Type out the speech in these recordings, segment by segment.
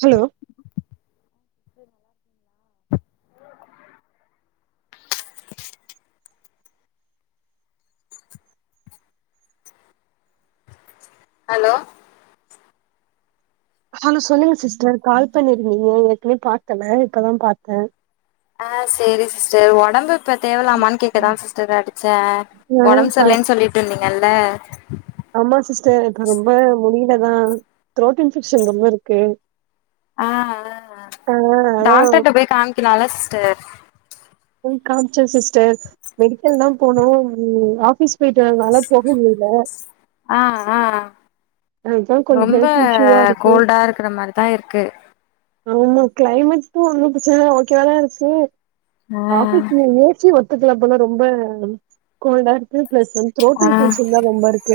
Hello hello hello சொல்லுங்க sister call பண்ணிருந்தீங்க ஏற்கனே பாக்கல இப்பதா பாத்தே ஆ சேரி சிஸ்டர் உடம்பு இப் ப தேவலாமான் கேக்கதா சிஸ்டர் அடிச்சே ஆ உடம்பு ப சரில்லேன்னு சொல்லிட்டு இருந்தீங்கல்ல ஆமா சிஸ்டர் இப்ப ரொம்ப முடியில தா த்ரோட் இன்பெக்க்ஷன் ரொம்ப இருக்கு ஆ ஹ ஹ ஆ அதா டாக்டர்கிட்ட போய் காமிக்கலால சிஸ்டர் போய் காமீச்ச சிஸ்டர் மெடிக்கல் தா போனோ ம் ஆபீஸ் போய்டதனால போக முடில ஆ ஆ அதுதா கொஞ்சோ ரொம்ப ஹெல்த் இஷ்யூவா இருக்கு கோல்டா இருக்கிற மாரிதா இருக்கு ஆமா கிளைமேட்டு ஒண்ணும் பிரச்சன இல்ல ஓகேவாதா இருக்கு ஆ ஆபீஸ்ல ஏசி ஒத்துக்கல போல ரொம்ப கோல்டா இருக்கு பிளஸ் வந் த்ரோட் இன்பெக்க்ஷன் தா ரொம்ப இருக்கு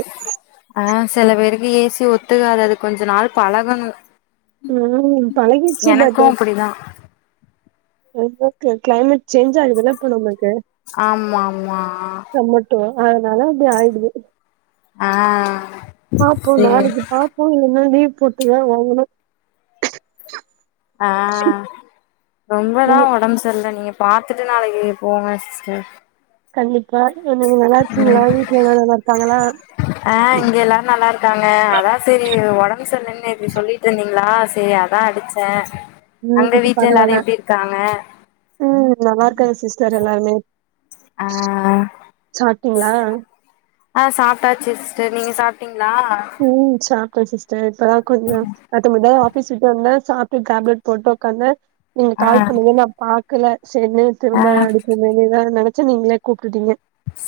அ சில பேருக்கு ஏசி ஒத்துகாது அது கொஞ்ச நாள் பழகணு ம் பழகிச்சு எனக்கு பட் அப்டிதா [unintelligible] க்ளைமேட் செஞ்சா [unintelligible] ஆமா ஆமா டொ அதனால இப்டி ஆய்டுது அ பாப்போ நாளைக்கு பாப்போ இல்லனா லீவ் போட்டுதா வாங்கணு அ ரொம்பதா நீங்க ஒடம்பு சர்ல்ல நீங்க பாத்துட்டு நாளக்கி போவே சிஸ்டர் கண்டிப்பா நீங்க நல்லா இருக்கீங்ளா வீட்ல எல்லா நல்லா இருக்காங்களா அ இங்க எல்லாரு நல்லா இருக்காங்க அதா செரி ஒடம்பு சரில்லன்னு நேத்து சொல்லி ட்ருந்திங்ளா செரி அதா அடுச்சே ம் அங்க இப்ப வீட்ல எல்லாரு பரவால்ல எப்டி இருக்காங்க ம் நல்லா இருக்காங்க சிஸ்டர் எல்லாருமே ஆ சாப்ட்டிங்ளா அ சாப்ட்டாச்சு சிஸ்டர் நீங்க சாப்ட்டிங்ளா ம் சாப்ட சிஸ்டர் இப்ப தா கொஞ்சொ [unintelligible] பேசிட்டு வந்தே சாப்ட்டு டேப்லெட் போட்டு உக்காந்தெ நீங்க ஆ கால் பண்ணிங்க நா பாக்கல சேர்ன்னு ஆ திரும்ப அடிக்கனும்னு தா நெனச்செ நீங்ளே கூப்ட்டுட்டீங்க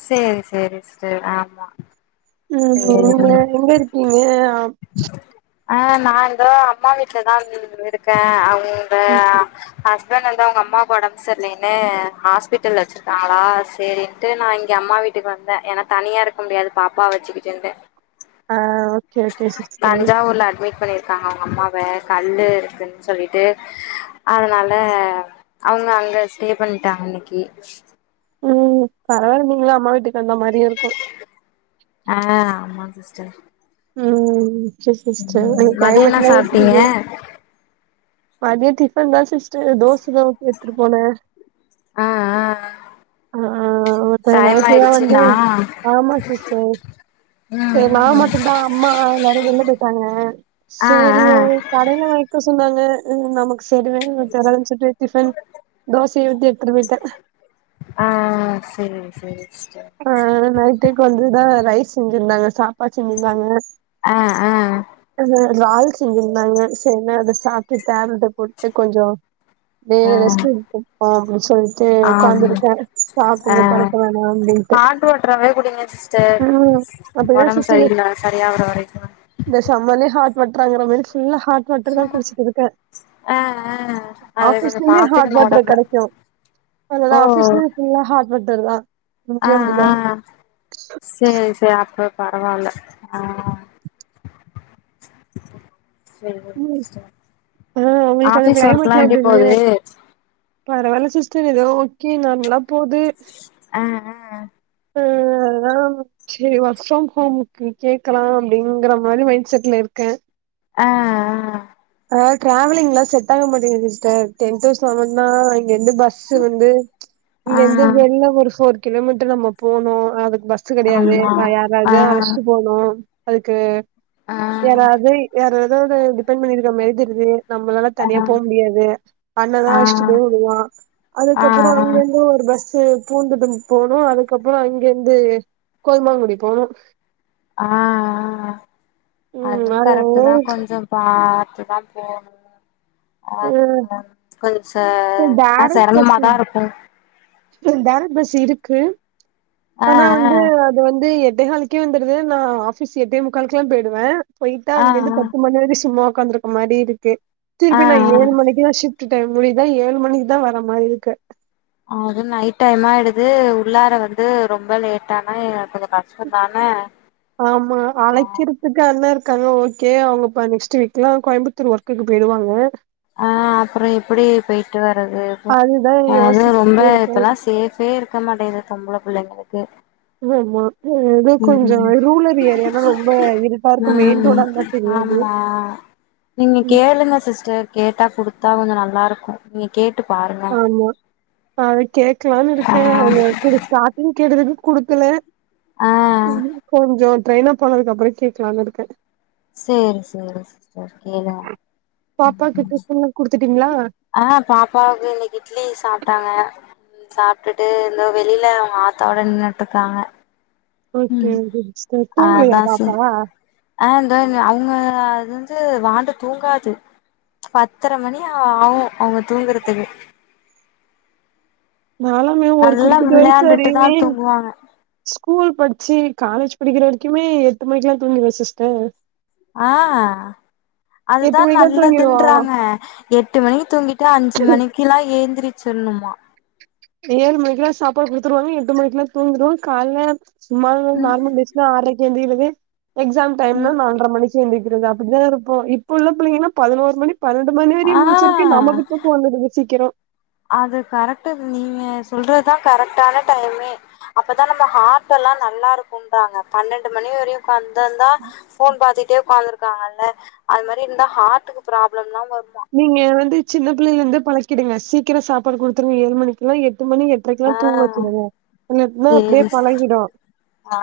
சேரி சேரி சிஸ்டர் ஆமா ம் சேரி ம் நீங்க எங்க இருக்கீங்க ஆ அ நா இந்தோ அம்மா வீட்லதா [unintelligible] இருக்கே அவ்ங்க [inaudible] ஹஸ்பண்ட் வந்து அவுங்க அம்மாக்கு ஒடம்பு சரில்லென்னு ஹாஸ்பிட்டல்ல வச்ருக்காங்ளா சேரின் ன்டு நா இங்க அம்மா வீட்டுக்கு வந்தே ஏன்னா தனியா இருக்க முடியாது பாப்பாவ வச்சுக்கிட்டுனு அ கே கே சிஸ் தஞ்சாவூர்ல அட்மிட் பண்ணிர் க்காங்க அவுங்க அம்மாவ கல்லுஃ இருக்குன்னு சொல்லிட்டு அதுனால அவுங்க அங்க ஸ்டே பண்ட்டாங்க இன்னக்கி ம் பரவாயில்ல நீங்களு அம்மா வீட்டுக்கு வந்த மாரி இருக்கு அ ஆமா சிஸ்டர் ம் செர் சிஸ்டர் ம் அங்க மதிய என்ன க்ளைமேட்லா சாப்ட்டீங்க எப்புடிகு மதியொ டிஃபன் தா சிஸ்டர் தோசதா ஊத்தி எட்த்துட்டு போனே அ அ அ ஆ இப்ப டையம் நைட்டு தா வந்து ஆயிடுச்சுன்னா ஆமா சிஸ்டர் ம் சேரி நா ம் மட்டுந்தா அம்மா எல்லாரு வெள்ல பொயிட்டாங்க ஆ சேரி ஆ கடைல வாங்க்க சொன்னாங்க நமக்கு [unintelligible] டிஃபன் தோசைய ஊத்தி எட்த்துட்டு பொயிட்டே அ அ செரி செரி சிஸ்டர் அ நைட்டுக்கு வந்துதா ரைஸ் செஞ்சிருந்தாங்க சாப்டாச்சு நல்லா ஆ ஆ அ ரால் செஞ்சிருந்தாங்க செர்னு அத சாப்ட்டு டேப்லெட்ட போட்டு கொஞ்சொ அப்டியே ஆ ரெஸ்ட் எடுப்போம்பா அப்டின் சொல்ட்டு சேரி ஆம் ஒக்காந்து இருக்கெ ஆ சாப்ட்டோனே படுக்க வேணா அப்டின் ஹாட் வாட்றாவே குடிங்க சிஸ்டர் அப்டிதா ஒடம்பு சிஸ்டர் சரியில்லா சரியாகுற வரைக்கு இந்த சம்மர்லயு ஹாட் வாட்றாங்குற மாரி ஃபுல்லா ஹாட் வாட்டர் தா குடுச்சிட்டு இருக்கே ஆ ஆ அது கொஞ்சோ ஆஃபீஸ்லயுமே ஹாட் பாத்துக்கணு வாட்ரு ஒடம்ப கெடைக்கு ஓ அதனால ஆபீஸ்லயு ஃபுல்லா ஹாட் வாட்டர் தா இங்கயு அப்டிதா செரி செரி அப்பறோ பரவாயில்ல ஆ செரிங்க ம் சிஸ்டர் ஆ உங்களுக்கு அங்க ஆபிஸ் ஒர்க் எல்லா எப்டி போகுது பரவாயில்ல சிஸ்டர் எதோ ஓகே நார்மளா போது ஆ அ அ [unintelligible] ம் செரி ஒர்க் ஃபிரம் ஹோம்க்கு கேட்கலா அப்படிங்கற மாரி மைண்ட் செட்ல இருக்கே ஆ ஆ டிராவலிங்லா செட் ஆக மாட்டேங்குது சிஸ்டர் டென் டூ செவனா இங்கருந்து பஸ் சு வந்து இங்க ஆ இந்து ஆ வெளில ஒரு ஃபோர் கிலோமீட்டர் நம்ம போனோ அதுக்கு பஸ் ச்சு கெடையாது ஆமா யாராவது அழஸ்ட்டு ஆ போ ம் அதுக்கு ஆ யாராது யாராதோட டிபென் பண்ணி [unintelligible] நம்மளால தனியா ஆ போக முடியாது ஆ அங்கதா [unintelligible] விடுவா ஆ ஆ அதுக்கப்றோ அங்கிருந்து ஒரு பஸ் ச பூந்துட்டு போனோ அதுக்கப்றோ அங்கிருந்து கோயமாங்குடி போனோ ஆஹ அதுவு கரெக்ட் தா ம் கொஞ்சோ பாத்து தா போணு அ அஹ் கொஞ்ச செ டைரக்ட் பஸ் செரமமா தா இருக்கு டைரக்ட் பஸ் இருக்கு ஆ ஆனா ஆ வந்து இது வந்து எட்டே காலுக்கே வந்துடுது நா ஆபிஸ் எட்டே முக்காளுக்கெல்லா போயிடுவே போயிட்டா ஆ அங்கிருந்து பத்து மணி வரைக்கு சும்மா உடக்காந்துருக்க மாரி இருக்கு ஆ திருப்பி நா ஏழு ஆ மணிக்குதா ஷிப்ட் ட்டு டைம் முடிதா ஏழு மணிக்கு தா வர மாரி இருக்கு அது நைட் டைமாயிடுது உள்ளார வந்து ரொம்ப லேட்டானா எனக் கொஞ்ச கஷ்டோந்தானே ஆமா அழைக்கிர் எனக்கு அண்ணா இருக்காங்க ஓகே அவங்க இப்ப நெக்ஸ்ட் வீக்ல்லா கோயம்பத்தூர் ஒர்க்குக்கு போயிடுவாங்க ஆ அப்றோ எப்டி போயிட்டு வர்றது அதுதா அத ரொம்ப யோசிச்சுட்டு இருக்கே இப்பெல்லா சேஃப்பே இருக்க மாட்டேங்கது பொம்பள புள்ளைங்களுக்கு இது அம்மா ஹ் எதோ கொஞ்சோ ரூரல் ஏரிய தா ரொம்ப இருட்டா இருக்கு மெயின் ரோடா இருந்தா தெரியாது ஆ நீங்க ம் கேளுங்க சிஸ்டர் கேட்டா குடுத்தா கொஞ்ச நல்லா இருக்கு நீங்க கேட்டு பாருங்க அது கேக்கலானு ஆ இருக்கே அவங்க ஸ்டார்ட்டிங் கேட்டதுக்கு குடுக்கல ஆ கொஞ்சோ ட்ரெயின் அப் பண்ணதுக்கு அப்றோ கேக்கலானு இருக்கே சேரி சேரி சிஸ்டர் கேளுங்க பாப்பாக்கு ம் டிஃபன்லா குடுத்துட்டீங்களா ஆ பாப்பாவுக்கு இன்னிக்கு இட்லி சாப்டாங்க சாப்ட்டுட்டு இந்தோ வெளியில அவுங்க ஆத்தாவோட நின்னுட்டு இருக்காங்க ஓகேங்க சிஸ்டர் தூங்கலையா அதா சேரி பாப்பா ஆ இந்தோ அது அவுங்க அது வந்து வாண்டு தூங்காது பத்தர மணிஆவு அவுங்க தூங்குறதுக்கு நாலாமே ஒரு நல்லா குறிப்பிட்ட ஏஜ் விளையாண்டுட்டு தா வரையுமே தூங்குவாங்க ஸ்கூல் படிச்சு காலேஜ் படிக்கிற வரைக்குமே எட்டு மணிக்குல்லா தூங்கிருவே சிஸ்டர் ஆ எட்டு அதுதா மணிக்குலா தூங்கிருவா நல்லதுன்றாங்க எட்டு மணிக்கு தூங்கிட்டு அஞ்சு மணிக்கெல்லா ஏந்திரிச்சுட்ணுமா ஏழு மணிக்குலா சாப்பாடு குடுத்துருவாங்க எட்டு மணிக்குலா தூங்கிருவோ காலைல சும்மாலு நார்மல் டேஸ் நா ஆரைக்கு எழுந்திரிக்கிது எக்ஸாம் டைம்னா நால்ர மணிக்கு எந்திரிக்கிறது அப்டிதா இருப்போ இப்போ உள்ள பிள்ளங்கனா பதினொர் மணி பன்னெண்டு மணி வெரையு ஆ முழுச்சுருக்கே நமக்கு தூக்கோ வந்துருது சீக்கிரோ அது கரெக்ட்டு நீங்க சொல்றதுதா கரெக்டான டையமே அப்பதா நம்ம ஹார்ட்டல்லா நல்லா இருக்குன்றாங்க பன்னெண்டு மணி வரையு உக்காந் தா இருந்தா போன் பாத்துகிட்டே உக்காந்துருக்காங்கல்ல அது மாரி இருந்தா ஹார்டுக்கு ப்ராப்ளம்லா வருமா நீங்க வந்து சின்ன புள்ளையில இருந்து பழக்கிடுங்க சீக்கிரோ சாப்பாடு குடுத்துருங்க ஏழு மணிக்குல்லா எட்டு மணி எட் எட்ரைகெல்லா ஆ தூங்க வச்சுடுங்க இல்லாட்டினா அப்டியே சேரி பழகிடு ஆ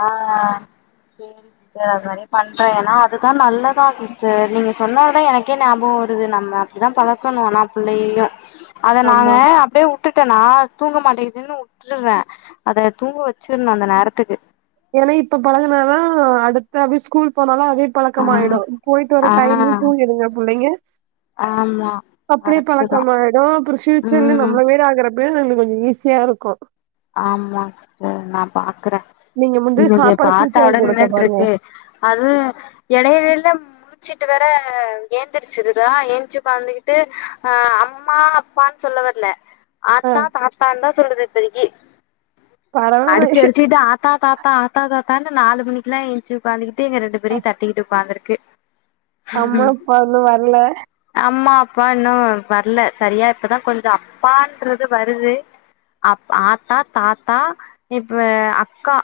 செரி சிஸ்டர் அது மாரி பண்றே ஏன்னா அதுதா நல்ல பா சிஸ்டர் நீங்க சொன்ன ஒட்னே எனக்கே ஞாபக வருது நம்ம அப்புடிதா பழக்கனு ஆனா புள்ளையையு அத நாங்க ஆமா அப்டியே வுட்டுட்டேனா தூங்க மாட்டேங்கிதுன்னு வுட்டுறே அத தூங்க வச்சுர்னு அந்த நேரத்துக்கு ஏன்னா இப்ப பழகுனாதா அடுத்த அப்டியே ஸ்கூல் போனாலு அதே பழக்கமாயிடு பொயிட்டு ஆ வர ஆ டைர்லயு தூங்கிடுங்க புள்ளைங்க ஆமா அப்டியே கரெக்ட்டு தா பழக்கமாயிடு அப்றோ ஃபியூச்சர்ல ம் நம்மள மேர் ஆகுற அப்டியே நம்மளுக்கு கொஞ்சோ ஈஸியா இருக்கு ஆமாங் சிஸ்டர் நா பாக்குறே நீங்க வந்து உன்னுடைய சாப்பாடு பார்த்தா சீக்கிரோ ஓட குடுக்க பாருங்க நின்னுட்ருக்கு அது எடையில இல்லம் சிட்டு வேற ஏந்திரிச்சிருதா ஏந்ச்சு உக்காந்துகிட்டு அ அம்மா அப்பான்னு சொல்ல வர்ல ஆ ஆத்தா தாத்தான்னு தா சொல்லுது இப்பதைக்கி அடிச்சு பரவால்ல அடிச்சுகிட்டு ஆத்தா தாத்தா ஆத்தா தாத்தானு நாலு மணிக்கெல்லா ஏஞ்சு உக்காந்துகிட்டு எங்க ரெண்டு பேரையு தட்டிக்கிட்டு உக்காந்துருக்கு அம்மா அப்பா இன்னு வர்ல அம்மா அப்பா இன்னு வர்ல சரியா இப்பதா கொஞ்சோ அப்பான்றது வருது அப் ஆத்தா தாத்தா இப்ப அக்கா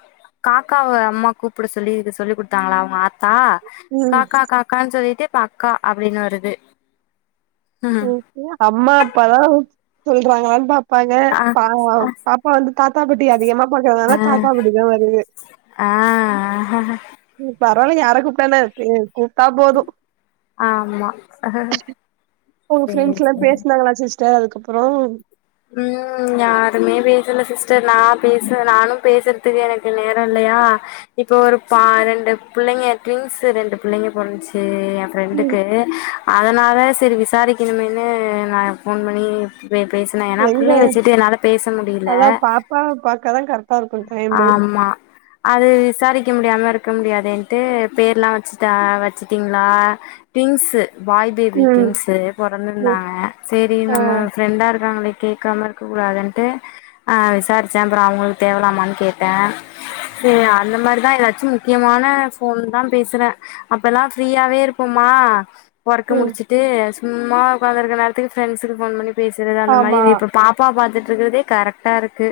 காக்காவ அம்மா கூப்புட சொல்லி இது சொல்லி குடுத்தாங்களா அவுங்க ஆத்தா ம் காக்கா காக்கான்னு சொல்லிட்டு இப்ப அக்கா அப்டின்னு வருது ம் ஹும் அம்மா அப்பா தா சொல்றாங்களான்னு பாப் ப்பாங்க ஆ பா பாப்பா வந்து தாத்தா பாட்டி அதிகமா ஆ பாக்குறதுனால தாத்தா பாட்டி தா வருது ஆ ம் பரவாயில்லங்க யார கூப்ட என்ன கூப்டா போது ஆம்மா உங்க ஃப்ரெண்ட்ஸ் லா பேசுனாங்களா சிஸ்டர் அதுக்கு அப்பறோ ம் ம் யாருமே பேசல சிஸ்டர் நா பேச நானும் பேசறதுக்கு எனக்கு நேரோ இல்லயா இப்போ ஒரு பா ரெண்டு புள்ளைங்க டுவின்ஸ்ஸு ரெண்டு புள்ளைங்க பொறந்துச்சு ஏ ஃப்ர ம் ப்ரெண்டுக்கு அதுனால செரி விசாரிக்கணுமேன்னு நா ஃபோன் பண்ணி பே பேச த்துன ஏனா எங்க புள்ளைய வச்சுட்டு என்னால பேச முடியில பாவ பாக்க தா கரெக்ட் ஆம்மா அது விசாரிக்க முடியாம இருக்க முடியாதேன்ட்டு பேர்லா வச்சுட்டா வச்சுட்டிங்ளா ட்விங்ஸு ஃபாய் பேபி ம் ட்விங்ஸு ம். பொறந்துருதாங்க செரி ஆ நம்ம ஃப்ரெண்டா இருக்காங்களே கேக்காம இருக்க கூடாதுன்ட்டு அ விசாருச்சே அப்பற அவுங்களுக் தேவலாமான் கேட்டே சேரி அந்த மாரிதா எதாச்சு முக்கியமான ஃபோன் தா பேசுற அப்பல்லா ஃப்ரீயாவே இருப்போமா ஒர்க் ம் முடிச்சிட்டு சும்மா உக்காந்துருக்குற நேரத்துக்கு ஃப்ரெண்ட்ஸுக்கு ஃபோன் பண்ணி பேசறது அந்த மாரி ஆமா இப்ப பாப் பா பாத்திட்ருக்கறதே கரெக்டாருக்கு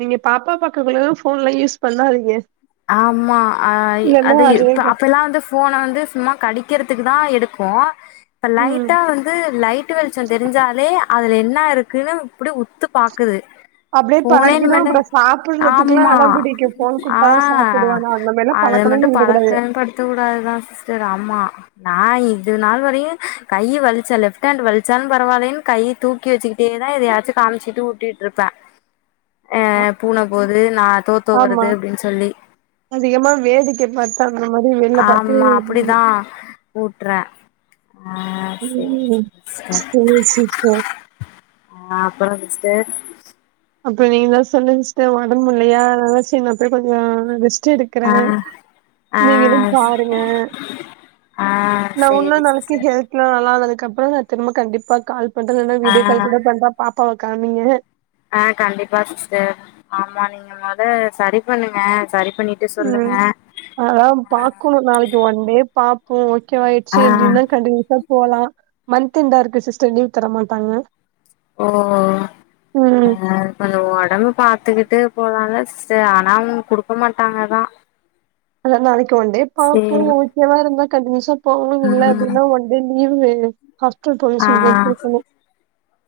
நீங்க பாப்பா பாக்க குள்ளுலா ஃபோன்லா யூஸ் பண்ணாதீங்க ஆம்மா அ இல்லன்னா அது இப்ப அதேதா அப்பலா வந்து ஃபோன வந்து சும்மா கடிக்கறதுக்கு தா எடுக்கோ இப்ப ம் லைட்டா வந்து லைட்டு வெளிச்சோ தெரிஞ்சாலே அதுல என்னா இருக்குனு அப்புடியே உத்து பாக்குது அப்டியே ஃபோனே பழகிடு இனிமேட்டு அப்றோ சாப்புட்றதுக்குல்லா ஆம்மா அடம் புடிக்கு ஃபோன் அ குடுத்தாதா ஹ சாப்புடுவா நா அந்த மாரிலா அத பழக்கமே மட்டு பண்ணிட கூடாது பழக்கமேபடுத்த கூடாதுதா சிஸ்டர் ஆமா நா இது நாள் வரையு கையு வலிச்சா லெஃப்ட் ஹாண்ட் வலிச்சாலூ பரவாலனு கை தூக் கி வெச்சிக்கிட்டேதா எதையாச்சு காம்ச்ட்டு ஊட்டிட்டுருப்ப அ பூன போது நா தோதோ ஆமா வருது அப்டீனு சொல்லி அதிகமா வேடிக்க பாத்தா அந்த மாரி வெளிய பாத்து ஆமா அந்த மாரி அப்டிதா ஊட்றே ஆ சேரி சேரி [unintelligible] சிஸ்டர் செரிங்க சிஸ்டர் ஆ அப்பறோ சிஸ்டர் அப்பறோ நீங்கதா சொல்லுங்க சிஸ்டர் ஒடம்பு முட்ல்யா அதனால செரி நா போய் கொஞ்சோ ரெஸ்ட்டு எடுக் றே ஆ ஆ நீங்களு பாருங்க ஆ சேரி சிஸ்டர் எல்லா நல்லானதுக்கப்புறோ திரும்ப கண்டிப்பா கால் பண்ற இல்லனா ஆ வீடியோ கால் கூட பண்றா பாப்பாவ காமிங்க ஆ கண்டிப்பா சிஸ்டர் ஆமா நீங்க மொத சரி பண்ணுங்க சரி பண்ணிட் ம் அதலா பாக்கணோ நாளைக்கு ஒன் டே பாப் போ ஓகே வா ஆ ஆய்ட்ச்சு அப்டீனா கண்டினியூஸா போலா மந்த் எண்டாருக்கு சிஸ்டர் லீவ் தரமாட்டாங்க ஓ ஆ கொஞ்சோ ஒடம்பு பாத்துக்கிட்டே போலாலா சிஸ்டர் ஆனா அவுங்க குடுக்க மாட்டாங்கதா அதா நாளைக்கு ஒண்டே பாப்போ சேரி ஓகேவா இருந்தா கண்டினியூசா போவோ இல்ல ம் அப்டீன்னா ஒ இங்க லீவுங் கெடயாது ஹாஸ்பிடல் போறன் சொல்லிதா கேக்கனோ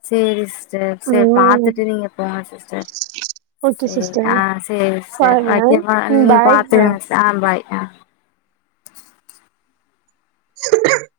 செரி சிஸ்டர் செரி ம் பாத்துட்டு நீங்க போங்க சிஸ் ச ஓகே செரி சிஸ்டர் ஆ செரி சிஸ்டர் பாருங்க வெக்கவா ம் நீங்க பாய் பாத்து ஆ பாய் அ [inaudible]